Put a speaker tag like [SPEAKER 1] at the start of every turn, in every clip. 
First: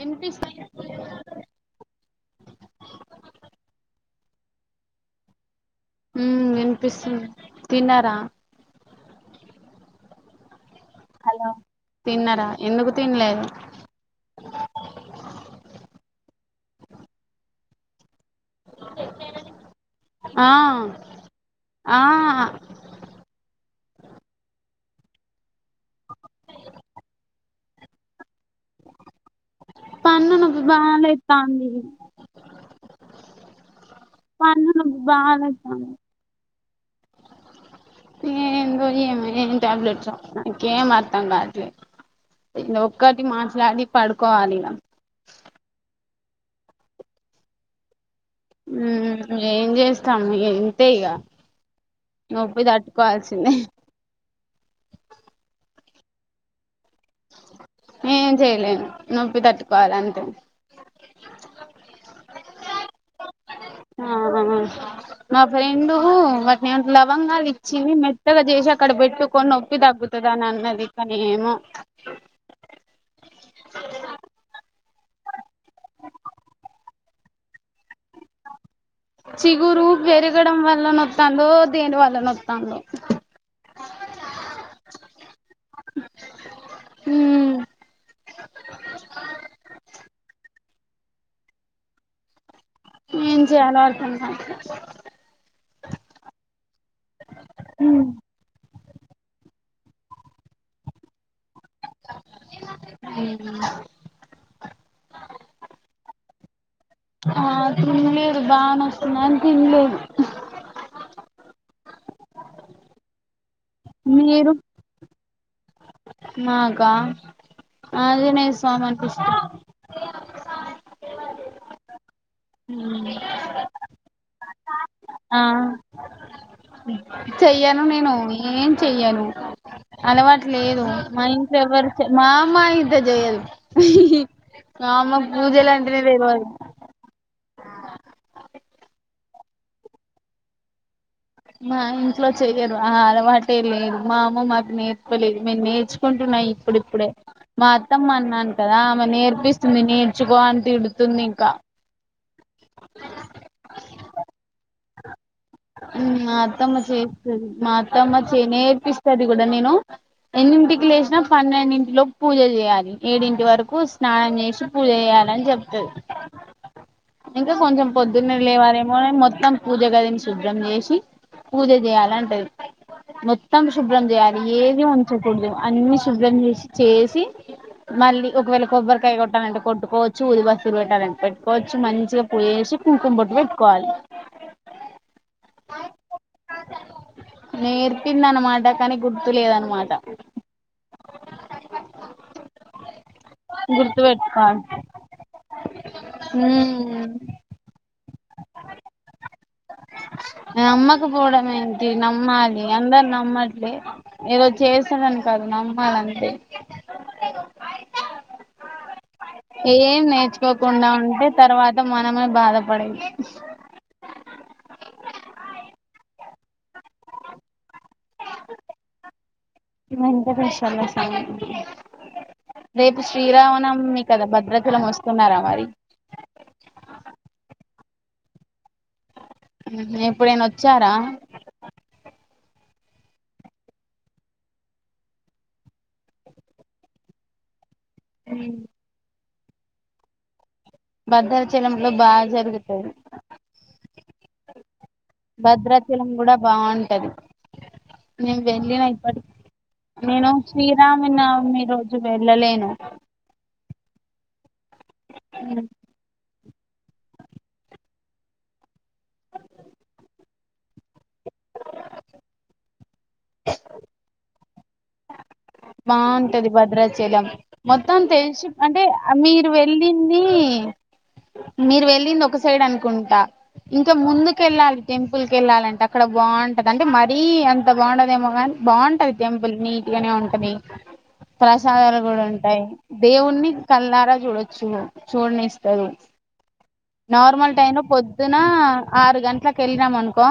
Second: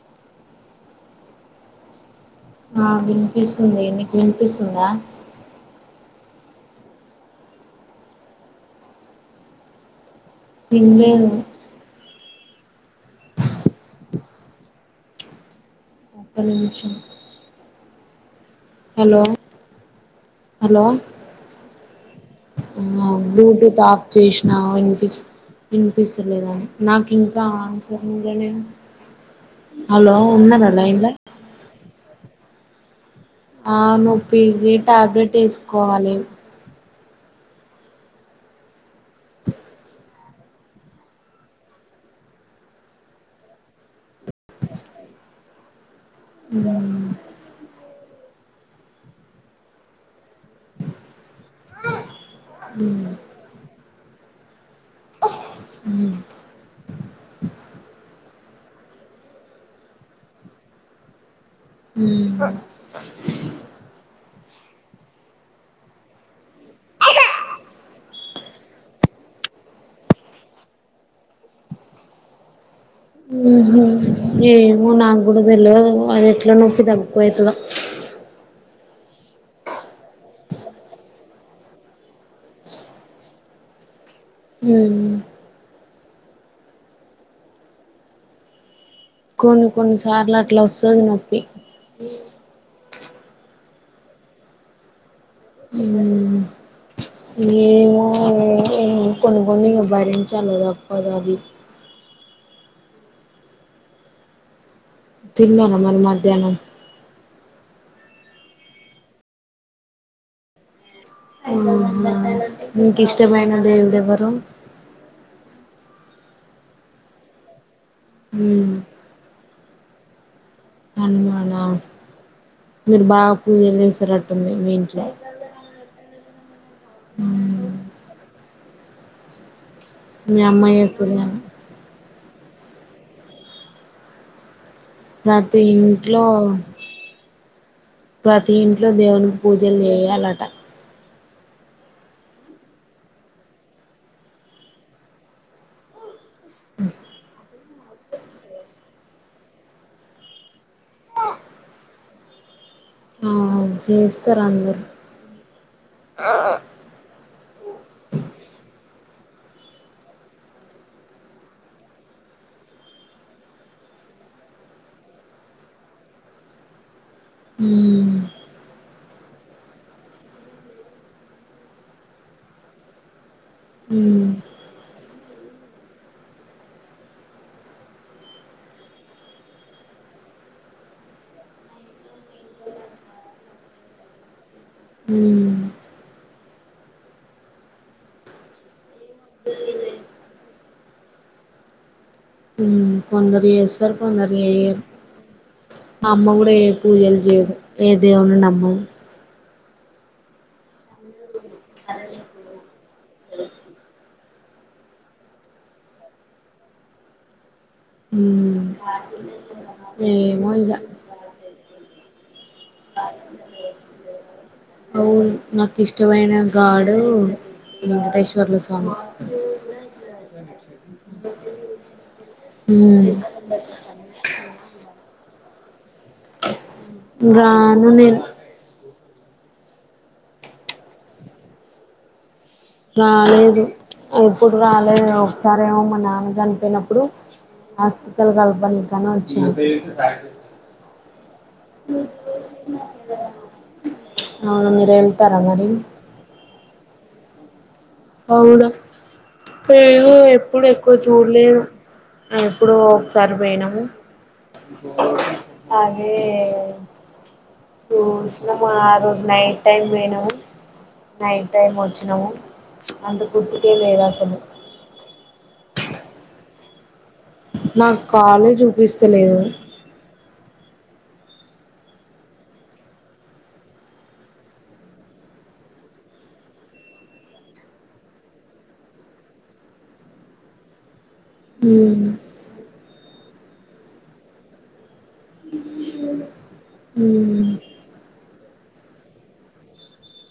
[SPEAKER 1] వినిపిస్తుంది
[SPEAKER 2] ఆ వినిపిస్తుంది నికి వినిప్ పిస్తుందా
[SPEAKER 1] ఊ వినిపిస్తుంది తిన్నారా
[SPEAKER 2] తినలేదు
[SPEAKER 1] హలో తిన్నరా ఎందుకు తిన్లేదు
[SPEAKER 2] ఒక్క నిమిషం హలో
[SPEAKER 1] ఆ
[SPEAKER 2] హలో
[SPEAKER 1] ఆ
[SPEAKER 2] బ్లూటూత్ ఆఫ్ చేసినావు ఈ పిస్ వినిపిస్తలేద నాకు ఇంకా ఆన్సర్ ఇయ్యలేదు
[SPEAKER 1] పన్ను నాకు బాలేస్తాంది.
[SPEAKER 2] ఆ
[SPEAKER 1] పన్ను
[SPEAKER 2] నొప్పిది
[SPEAKER 1] నొప్పి
[SPEAKER 2] టాబ్లెట్
[SPEAKER 1] బాలేత్తాంది
[SPEAKER 2] వేసుకోవాలి.
[SPEAKER 1] ఏందో ఏమో ఏం ట్యాబ్లెట్సో నాకేం అర్తం కావట్లే ఇంగ ఒక్కటి మాట్లాడి పడుకోవాలిగ
[SPEAKER 2] ఊ
[SPEAKER 1] మ్మ్ ఏం చేస్తాం ఇగ ఇంతే ఇగ నొప్పి
[SPEAKER 2] ఉమ్,
[SPEAKER 1] తట్టుకోవాల్సిందే
[SPEAKER 2] ఉమ్,
[SPEAKER 1] ఏం చేయలేను నొప్పి తట్టుకోవాలంతే
[SPEAKER 2] ఉమ్.
[SPEAKER 1] ఆ మా ఫ్రెండు వాటినేమంటర్ లవంగాలు ఇచ్చింది మెత్తగా చేసి అక్కడ పెట్టుకొని నొప్పి తగ్గుతదని అన్నది కానీ ఏమో
[SPEAKER 2] ఉహు. ఏమో నాకు కూడా తెల్వదు అది ఎట్లా నొప్పి తగ్గిపోతదో
[SPEAKER 1] చిగురు పెరగడం వల్ల నొత్తందో దేని వల్ల నొత్తందో ఊ
[SPEAKER 2] కొన్ని కొన్నిసార్లు అట్లా వస్తది నొప్పి
[SPEAKER 1] ఏం చేయాలో అర్థం కావట్లే
[SPEAKER 2] ఉ ఏ కొన్ని కొన్ని భరించాలదాప్పదా అవి
[SPEAKER 1] అ
[SPEAKER 2] తిన్నాన మరి మధ్యాహ్నం
[SPEAKER 1] ఆ తినలేదు బాగా నొస్తుంది అని తినలేదు
[SPEAKER 2] నీకు ఇష్టమైన దేవుడెవరో
[SPEAKER 1] నాగా అద న
[SPEAKER 2] ఉమ్
[SPEAKER 1] సోమానుపిస్తు
[SPEAKER 2] హనుమానా మీరు బాగా పూజలు చేసారట్టుంది మీ ఇంట్లో
[SPEAKER 1] ఆ చెయ్యాను నేను ఏం చెయ్యాను
[SPEAKER 2] మీ
[SPEAKER 1] అలవాటు
[SPEAKER 2] అమ్మ
[SPEAKER 1] లేదు మా
[SPEAKER 2] చేస్తదేమో
[SPEAKER 1] ఇంట్లో ఎవరు మా అమ్మ ఇతే జయద్ ఆమ్మ
[SPEAKER 2] ప్రతి
[SPEAKER 1] పూజలాంటినే
[SPEAKER 2] ఇంట్లో
[SPEAKER 1] తెవదు
[SPEAKER 2] ప్రతి ఇంట్లో దేవునికి పూజలు చేయాలట
[SPEAKER 1] మా ఇంట్లో చెయ్యరు ఆ అలవాటే లేదు మా అమ్మ మాకు నేర్చుకోలేదు మేము నేర్చుకుంట న్నాయి ఇప్పుడిప్పుడే మా అత్తమ అన్నాను కదా ఆమె నేర్పిస్తుంది నేర్చుకో అని తిడుతుంది ఇంకా
[SPEAKER 2] ఆ చేస్తారు అందరు
[SPEAKER 1] మా అత్తమ్మ చేస్తుంది మా అత్తమ్మ చేనేర్పిస్తంది ది కూడా నేను ఎన్నింటికి లేచినా పన్నెండింటిలోకి పూజ చేయాలి ఏడింటి వరకు స్నానం చేసి పూజ చేయాలని చెప్తంది ఇంకా కొంచెం
[SPEAKER 2] ఉమ్
[SPEAKER 1] పొద్దున్నే లేవారే మ మొత్తం పూజగా జని శుభ్రం చేసి పూజ చేయాలంటది మొత్తం శుభ్రం
[SPEAKER 2] ఉమ్
[SPEAKER 1] చేయాలి ఏది ఉంచకూడదు అన్ని శుభ్రం చేసి చేసి మళ్ళీ ఒకవేళ కొబ్బరికాయ కొట్టాలంటే కొట్టుకోవచ్చు ఊది బస్తురు పెట్టాలంటే పెట్టుకోవచ్చు మంచిగా పూజ చేసి కుంకుమ పట్టు పెట్టుకోవాలి
[SPEAKER 2] ఉమ్
[SPEAKER 1] నేర్పింద అనమాట కానీ గుర్తులేదనమాట
[SPEAKER 2] కొందరు చేస్తారు
[SPEAKER 1] గుర్తు
[SPEAKER 2] కొందరు
[SPEAKER 1] పెట్టుకోవాలి
[SPEAKER 2] చేయ్యరు మా అమ్మ కూడా ఏ పూజలు చేయదు ఏ దేవుణ్ణి నమ్మదు
[SPEAKER 1] అమ్మాకు పోడం ఏంటి నమ్మాలి అందా నమ్మట్లే ఈరోజు చేసాడని కాదు నమ్మాలంటే
[SPEAKER 2] మ్మ్
[SPEAKER 1] ఏం
[SPEAKER 2] ఏమో ఇగ
[SPEAKER 1] నేర్చుకోకుండా ఉంటే తర్వాత మనమే బాధప
[SPEAKER 2] అవు నాకు ఇష్టమైన గాడు వెంకటేశ్వర్ల స్వామి
[SPEAKER 1] ఎంత కషంది సంగ రేపు
[SPEAKER 2] మ్మ్
[SPEAKER 1] శ్రీరామనవమి కదా భద్రచలం వస్తున్నారా మరి
[SPEAKER 2] రాను నేన్
[SPEAKER 1] ఊహు ఇప్పుడేన వచ్చారా.
[SPEAKER 2] రాలేదు. ఎప్పుడు రాలేదు ఒకసారేమో మా నాన్న చనిపోయినప్పుడు. ఆస్తికల్ కాలపడానికనీ వచ్ చ్చిన
[SPEAKER 1] భద్ధర్ చ్ చలంలో బాగా జరుగుతది.
[SPEAKER 2] అవును మీరు వెళ్తారా మరి
[SPEAKER 1] భద్రాచలం కూడా బావుంటది.
[SPEAKER 2] అవునా
[SPEAKER 1] నేను
[SPEAKER 2] [unintelligible] ఎప్పుడు ఎక్కువ చూడ్లేదు
[SPEAKER 1] శ్రీరామనవమి రోజు వెళ్ళలేను
[SPEAKER 2] ఎప్పుడో ఒకసారి పోయిన్నాం. అదే చూసినాము ఆ రోజు నైట్ టైం పోయినం. నైట్ టైం వచ్చినం అంత గుర్తుకే లేదసలు
[SPEAKER 1] ద్రాచలం మొత్తం
[SPEAKER 2] నాకు
[SPEAKER 1] తెలిసి
[SPEAKER 2] కాలే
[SPEAKER 1] అంటే
[SPEAKER 2] చూపిస్తలేదు
[SPEAKER 1] మీరు వెళ్ళింది. మీరు వెళ్ళింది. ఒక సైడ్ అనుకుంట ఇంకా ముందుకు వెళ్ళాలి. టెంపుల్ కేళ్ళాలంటే అక్కడ బావుంటది. అంటే మరీ అంత బాగుండదేమో కాని బావుంటది. టెంపుల్ నీట్ గానే ఉంట్ టాది ప్రసాదాలు
[SPEAKER 2] మ్మ్
[SPEAKER 1] గూడుంటాయి. దేవుణ్ణి కల్నారా జూడొచ్చు. చూడనిస్తారు.
[SPEAKER 2] మ్మ్
[SPEAKER 1] నార్మల్ టైం లో పొద్దున. ఆరు గంట్లా కేళ్ళినం అనుకో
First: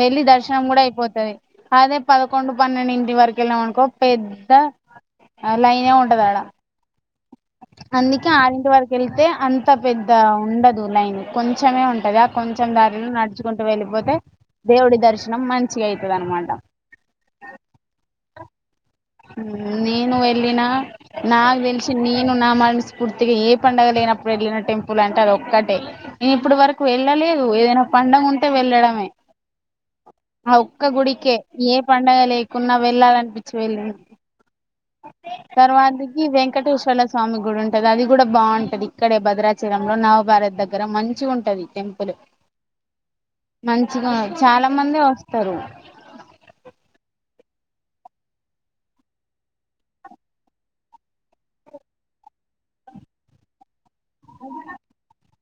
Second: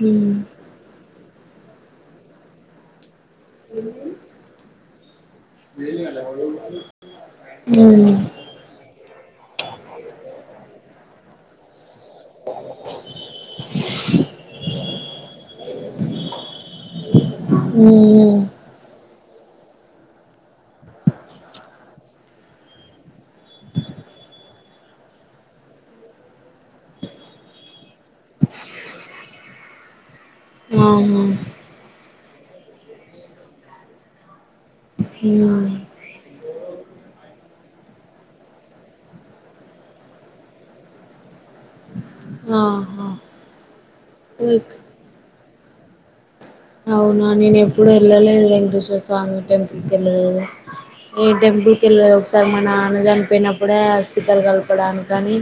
[SPEAKER 1] వెళ్లి
[SPEAKER 2] మ్మ్
[SPEAKER 1] దర్శనం గూడా అయిపోతది. అదే పదకొండు, పన్నెండింటి వరకెల్నా కోపేద్ద లైనే ఉంటదాడా
[SPEAKER 2] మ్మ్
[SPEAKER 1] అందుకే ఆరింటి వరకు వెళ్త్ అంటే అంత పెద్ద ఉండదు లైన్. కొంచమే ఉంట్ కదా కొంచెం దారిలో నడుచుకుంటూ వెళ్ళిపోతే. దేవుడి దర్శనం మంచి గాయితదనమాట.
[SPEAKER 2] మ్మ్
[SPEAKER 1] నేను ఎప్ వెళ్ళిన నాక్ తెలిసి నీ నేను నా మనస్ఫూర్తిగా ఏ పండగ లేనప్పుడు వెళ్ళిన టెంపుల్ అంటే అదోక్కటే. నేను ఇప్పుడు వరకు వెళ్ళలేదు. ఏదైనా పండగ ఉంటే వెళ్ళడమే. ఆ ఒక్క
[SPEAKER 2] ఆహా
[SPEAKER 1] గుడికే ఏ పండ్ డగా లేకున్నా. వెళ్ళాలనిపించి వేల్లిన్
[SPEAKER 2] హ్మ్
[SPEAKER 1] ఈ వెంకటేశ్వర్ల స్వామి గుడి ఉంటది. అది గూడా బావుంటది. ఇక్కడే భద్రాచలంలో, నవభారత్ దగ్గర మంచిగుంటది. టెంపులు
[SPEAKER 2] ఆహా
[SPEAKER 1] మంచిగా ఉ చాలా మందే వస్తారు.
[SPEAKER 2] అవునా నేను ఎప్పుడూ ఏళ్ళలేద్ వెంకటేశ్వర స్వామి టెంపుల్కేళ్ళలేదు. ఏ టెంపుల్కేళ్ళలే ఒకసారి మా నాన్న చనిపోయినప్పుడే. ఆ అస్థికలు కలపడానికి కానీ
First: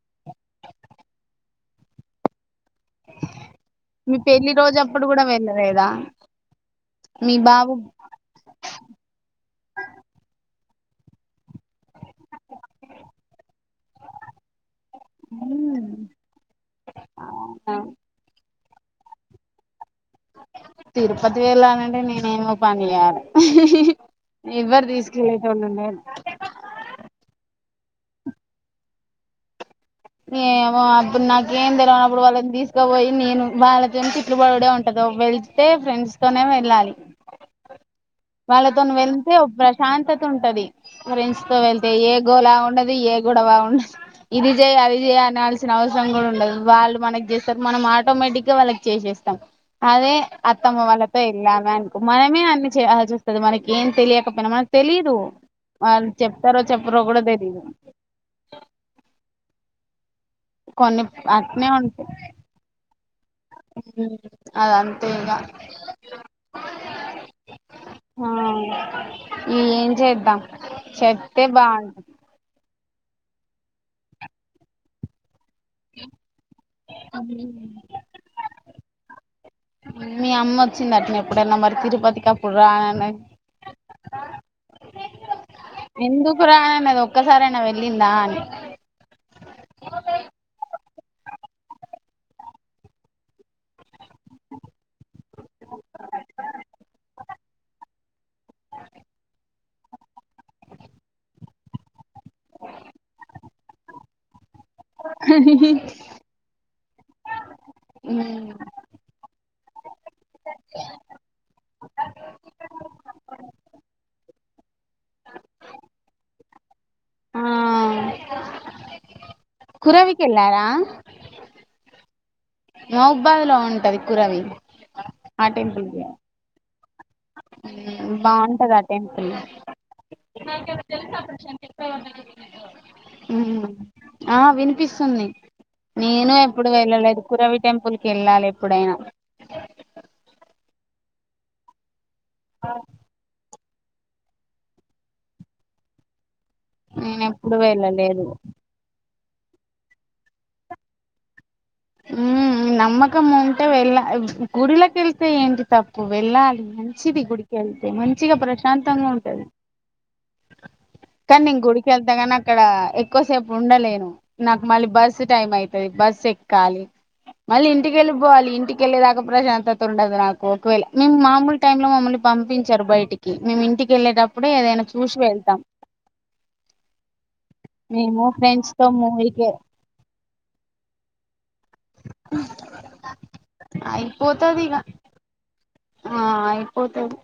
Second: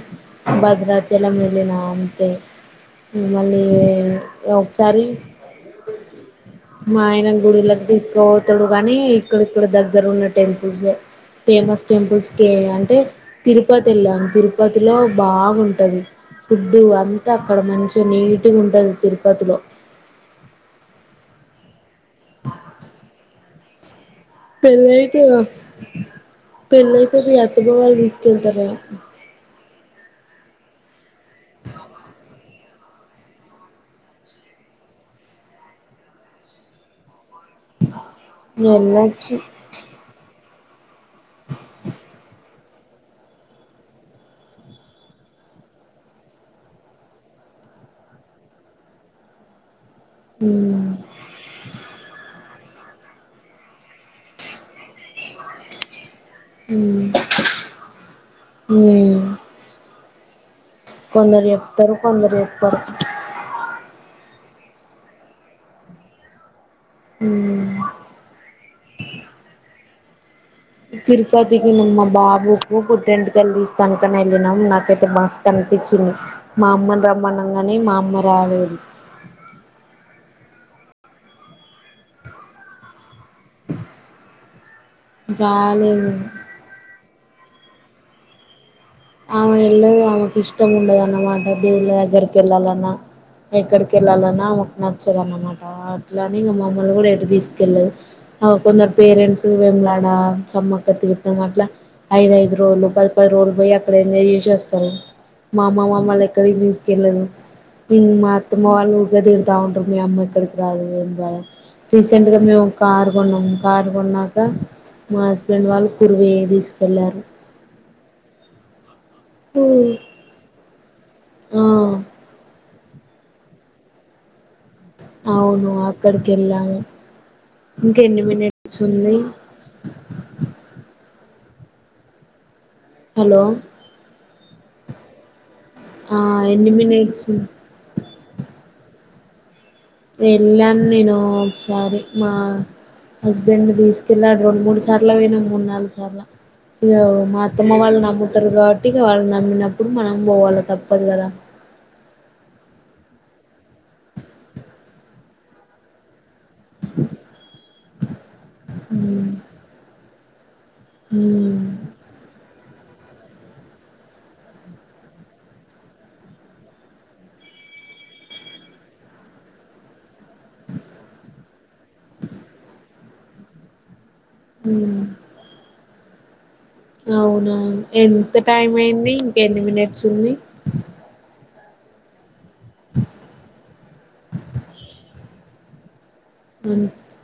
[SPEAKER 2] భద్రాచలం వెళ్ళిన. ఆంత మళ్ళీ
[SPEAKER 1] మీ పెళ్లి రోజు అప్పుడు
[SPEAKER 2] ఒకసారి
[SPEAKER 1] కూడా వెళ్ళలేదా
[SPEAKER 2] మా ఆయన
[SPEAKER 1] మీ బాబు
[SPEAKER 2] గుడిళకి తీసుకుపోతాడు గానీ ఇక్కడక్కడ దగ్గర ఉన్నట్టు టెంపుల్స్ ఫేమస్ టెంపుల్స్కి అంటే తిరుపతి వెళ్ళాము తిరుపతిలో బాగుంటుంది ఫుడ్డు అంతా అక్కడ మంచిగా నీట్ పటిగ గాతిరుపతిలో
[SPEAKER 1] తిరుపతి వెళ్ళానండి నే నేనేమో పనియారు ఎవ్వరు
[SPEAKER 2] పెళ్ళయితే
[SPEAKER 1] తీసుకెళ్ళతు లేరు
[SPEAKER 2] గాలు తీసుకెళ్తార
[SPEAKER 1] ఏ అ నాకు ఏము తెలవనప్పుడు వాలాను పోయి నేను వలతిని తట్లుబాడే ఉంటదో వెళ్తే ఫ్రెండ్స్ తనే వెళ్ళాలి వాళ్ళతో వెళ్తే
[SPEAKER 2] వెళ్ళొచ్చు
[SPEAKER 1] ఒక ప్రశాంతత ఉంటది ఫ్రెండ్స్ తో వెళ్తే ఏ గోలా ఉండదు ఏ గోడవ ఉండదు ఇది య అది చేయ అనల్సిన అవసరం కూడా ఉండదు వాళ్ళు మనకి చేస్తారు మనం ఆటోమేటిక్గా వాళ్ళకి చేసేస్తాం అదే అత్తమ్మ
[SPEAKER 2] ఉమ్
[SPEAKER 1] వాళ్ళతో ఇళ్లామే అనుకో మనమే అన్ని చేయాల్సి వస్తది మనకి ఏం తెలియకపోయినా మనకు తెలీదు అల్ చెప్తారో చెప్పరో
[SPEAKER 2] ఉమ్
[SPEAKER 1] కూడా తెలీదు
[SPEAKER 2] ఉమ్
[SPEAKER 1] కొన్ని
[SPEAKER 2] కొందరు
[SPEAKER 1] అట్నే
[SPEAKER 2] చెప్తారు
[SPEAKER 1] ఉంటాయి
[SPEAKER 2] కొందరు చెప్పరు
[SPEAKER 1] అదంతే ఇగా
[SPEAKER 2] మ్
[SPEAKER 1] ఏం చేద్దా
[SPEAKER 2] తిరుపతికి మా బాబుకు పుట్టే వెంట్ తీస్తానుకని వెళ్ళినాం నాకైతే బా కనిపించింది మా అమ్మని రమ్మన్నంగానే మా అమ్మ రాలేదు
[SPEAKER 1] మీ అమ్మ వచ్చిందట్న ఎప్పుడైనా మరి తిరుపతికి అప్పుడు రాననే
[SPEAKER 2] రాలేదు
[SPEAKER 1] ఎందుకు రా [unintelligible] ఒక్కసారైనా వెళ్ళిందా అని
[SPEAKER 2] ఆమె వెళ్ళదు ఆమెకు ఇష్టం ఉండదున్నమాట దేవుళ్ళ దగ్గరికి వెళ్ళాలన్నా, ఎక్కడికి వెళ్ళాలన్నా ఆమెకు నచ్చదున్నమాట, అట్లానే ఇంకా మమ్మల్ని కూడా ఎటు తీసుకెళ్ళదు ఆ కొందరు పేరెంట్స్ వెములాడా చమ్మక్క తీర్తాం అట్లా, ఐదఐదు రోజులు పది పది రోజులు పోయి అక్కడ ఎంజాయ్ చేస్ మా అమ్మ మామాలేక్కడికి యెల్లదు మ్మ్ మా
[SPEAKER 1] ఉమ్,
[SPEAKER 2] అత్తమ్మ వాళ్ళు ఉగాది తాగుటం మీ అమ్మక్ రాదు ఏం రాదు రీసెంట్గా మేము కారు కొన్నాం కార్ కొన్నాక మా హస్బెండ్ వాళ్ళు కురువై తీసుకెళ్ళారు.
[SPEAKER 1] ఆ కురవికెల్లారా
[SPEAKER 2] ఆ
[SPEAKER 1] రావ్బాదు లో ఉంటది కురవి ఆ
[SPEAKER 2] అవును
[SPEAKER 1] టెంపుల్ కి
[SPEAKER 2] అక్కడికి వెళ్ళాము. ఇంక
[SPEAKER 1] ఉమ్,
[SPEAKER 2] ఎన్ని
[SPEAKER 1] బాగుంటది
[SPEAKER 2] మినిట్స్
[SPEAKER 1] ఆ
[SPEAKER 2] ఉంది.
[SPEAKER 1] టెంపుల్ [inaudible]
[SPEAKER 2] హలో
[SPEAKER 1] ఉమ్, ఆ వినిపిస్తుంది.
[SPEAKER 2] ఆ
[SPEAKER 1] నేను ఎప్పుడు
[SPEAKER 2] ఎన్ని
[SPEAKER 1] వెళ్ళలేదు
[SPEAKER 2] మినిట్స్
[SPEAKER 1] కురవి టెంపుల్ కి వెళ్ళాలి ఎప్పుడైనా
[SPEAKER 2] వెళ్ళాను నేను ఒకసారి మా హస్బెండ్ తీసుకెళ్ళాడు రెండు మూడుసార్ల వేనం మూడు నాలుగు సార్ల ఇగా
[SPEAKER 1] నేను
[SPEAKER 2] మా
[SPEAKER 1] ఎప్పుడు
[SPEAKER 2] అత్తమ్మ వాళ్ళు
[SPEAKER 1] వెళ్ళలేదు
[SPEAKER 2] నమ్ముతరు కాబట్టి ఇగ వాళ్ళ నమ్మినప్పుడు మనం పోవాల తప్పదు గ దా
[SPEAKER 1] ఉమ్ నమ్మకం ఉంటే వెళ్ళ గుడిలక వెళ్తే ఏంటి తప్పు వెళ్ళాలి మంచిది గుడికి వెళ్తే మంచిగా ప్రశ ప్రశాంతంగా
[SPEAKER 2] ఉమ్
[SPEAKER 1] ఉంటది.
[SPEAKER 2] ఉమ్
[SPEAKER 1] కనింగ్ గుడికెళ్త గాని అక్కడ ఎక్కువసేపు ఉండలేను నాకు మళ్ళీ బస్సు టైం అయితది బస్సు ఎక్కాలి మళ్ళీ ఇంటికిళ్ళిపోవాలి ఇంటికెళ్ళేదాకా ప్రశాంతత ఉండదు నాకు ఒకవేళ మేము మామూలు టైమ్ లో మమ్మల్ని పంపించరు బయటికి మేము ఇంటికి వెళ్ళేటప్పుడు కుప్పుడే ఏదైనా చే
[SPEAKER 2] ఉమ్
[SPEAKER 1] చూసి వెళ్తాం
[SPEAKER 2] అవునా
[SPEAKER 1] మేము
[SPEAKER 2] ఎంత టైం
[SPEAKER 1] ఫ్రెండ్స్ తో
[SPEAKER 2] అయింది ఇంక
[SPEAKER 1] మూవీకి
[SPEAKER 2] ఎన్ని మినిట్స్ ఉంది.
[SPEAKER 1] మ్ అయిపోతది ఇగ ఆ అయిపోతది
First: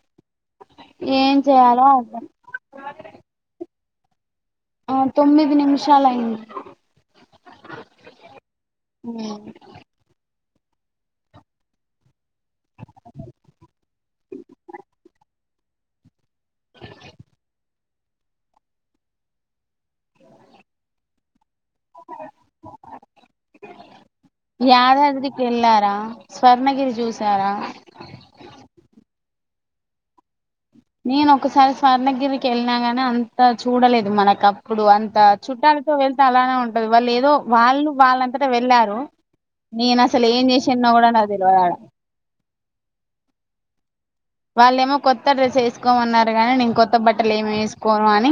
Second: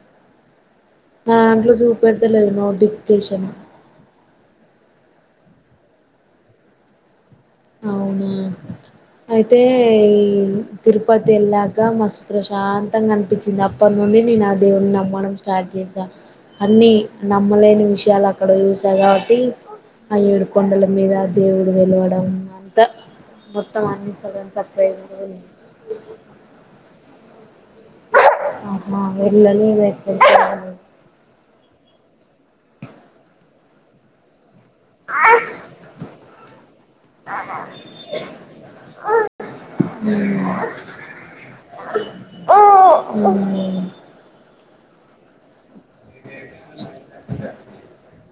[SPEAKER 1] ఏం
[SPEAKER 2] దాంట్లో
[SPEAKER 1] చేయాలో అర్థం
[SPEAKER 2] చూపెడతేలేదు నోటిఫ్కేషన్.
[SPEAKER 1] ఆ తొమ్మిది నిమిషాలు అయింది.
[SPEAKER 2] అవునా అయితే ఈ తిరుపతి వెళ్ళాక మస్తు ప్రశాంతంగా అనిపించింది. అప్పటి నుండి నేను ఆ దేవుని నమ్మడం స్టార్ట్ చేశా అన్ని నమ్మలేని విషయాలు అక్కడ చూసా కాబట్టి ఆ ఏడు కొండల మీద దేవుడు వెలవడం అంతా మొత్తం అన్ని సడన్ సర్ప్రైజ్
[SPEAKER 1] యాదాద్రి కి ఎల్లారా స్వర్ణగిరి జూస్ చారా
[SPEAKER 2] ఆహా [inaudible]
[SPEAKER 1] నేను ఒకసారి స్వర్ణగిరికి వెళ్ళినా గాని అంత చూడలేదు మనకు ఇప్పుడు అంత చుట్టాలతో వెళ్తే అలానే ఉంటది వాళ్ళు ఏదో వాళ్ళు వాళ్ళంతటా వెళ్ళారు నేను
[SPEAKER 2] వెళ్ళలేదు.
[SPEAKER 1] అసలు ఏం చేసిన కూడా నా తెలిరాడా
[SPEAKER 2] ఉమ్
[SPEAKER 1] వాళ్ళేమో కొత్త డ్రెస్ వేసు ఒక్కమన్నారు కాగానీ నే కొత్త బట్టలు ఏమి వేసుకోను అని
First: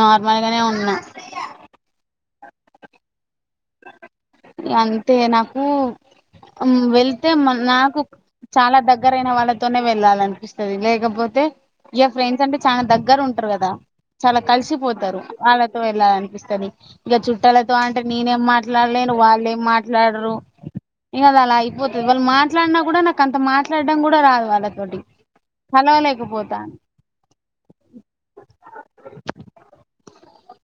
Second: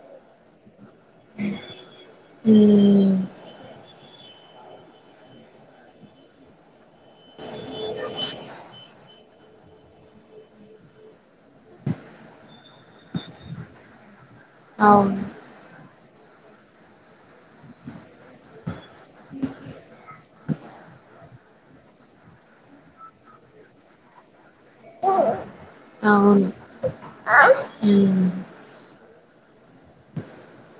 [SPEAKER 1] నార్మల్ గానే ఉన్నా
[SPEAKER 2] [inaudible] హ
[SPEAKER 1] అంతే నాకు వెళ్తే మ నాకు చాలా దగ్గర దగ్గర అయిన వాళ్ళతోనే వెళ్ళాల అనిపిస్తుంది లేకపోతే ఇ ఫ్రెండ్స్ అంటే చాలా దగ్గర ఉంటారు కదా చాలా
[SPEAKER 2] అవును
[SPEAKER 1] కలిసిపోతారు వాళ్ళతో ఇలా అనిపిస్తుంది ఇక చుట్టాలతో అంటే నేనేం మాట్లాడలేను వాళ్ళ ఏం మాట్లాడరు ఇంక అది అలా అయిపోతుది వాళ్ళు మాట్లాడినా కూడా నాకు అంత మాట్లాడడం కూడా రాదు వాళ్ళ
[SPEAKER 2] అవును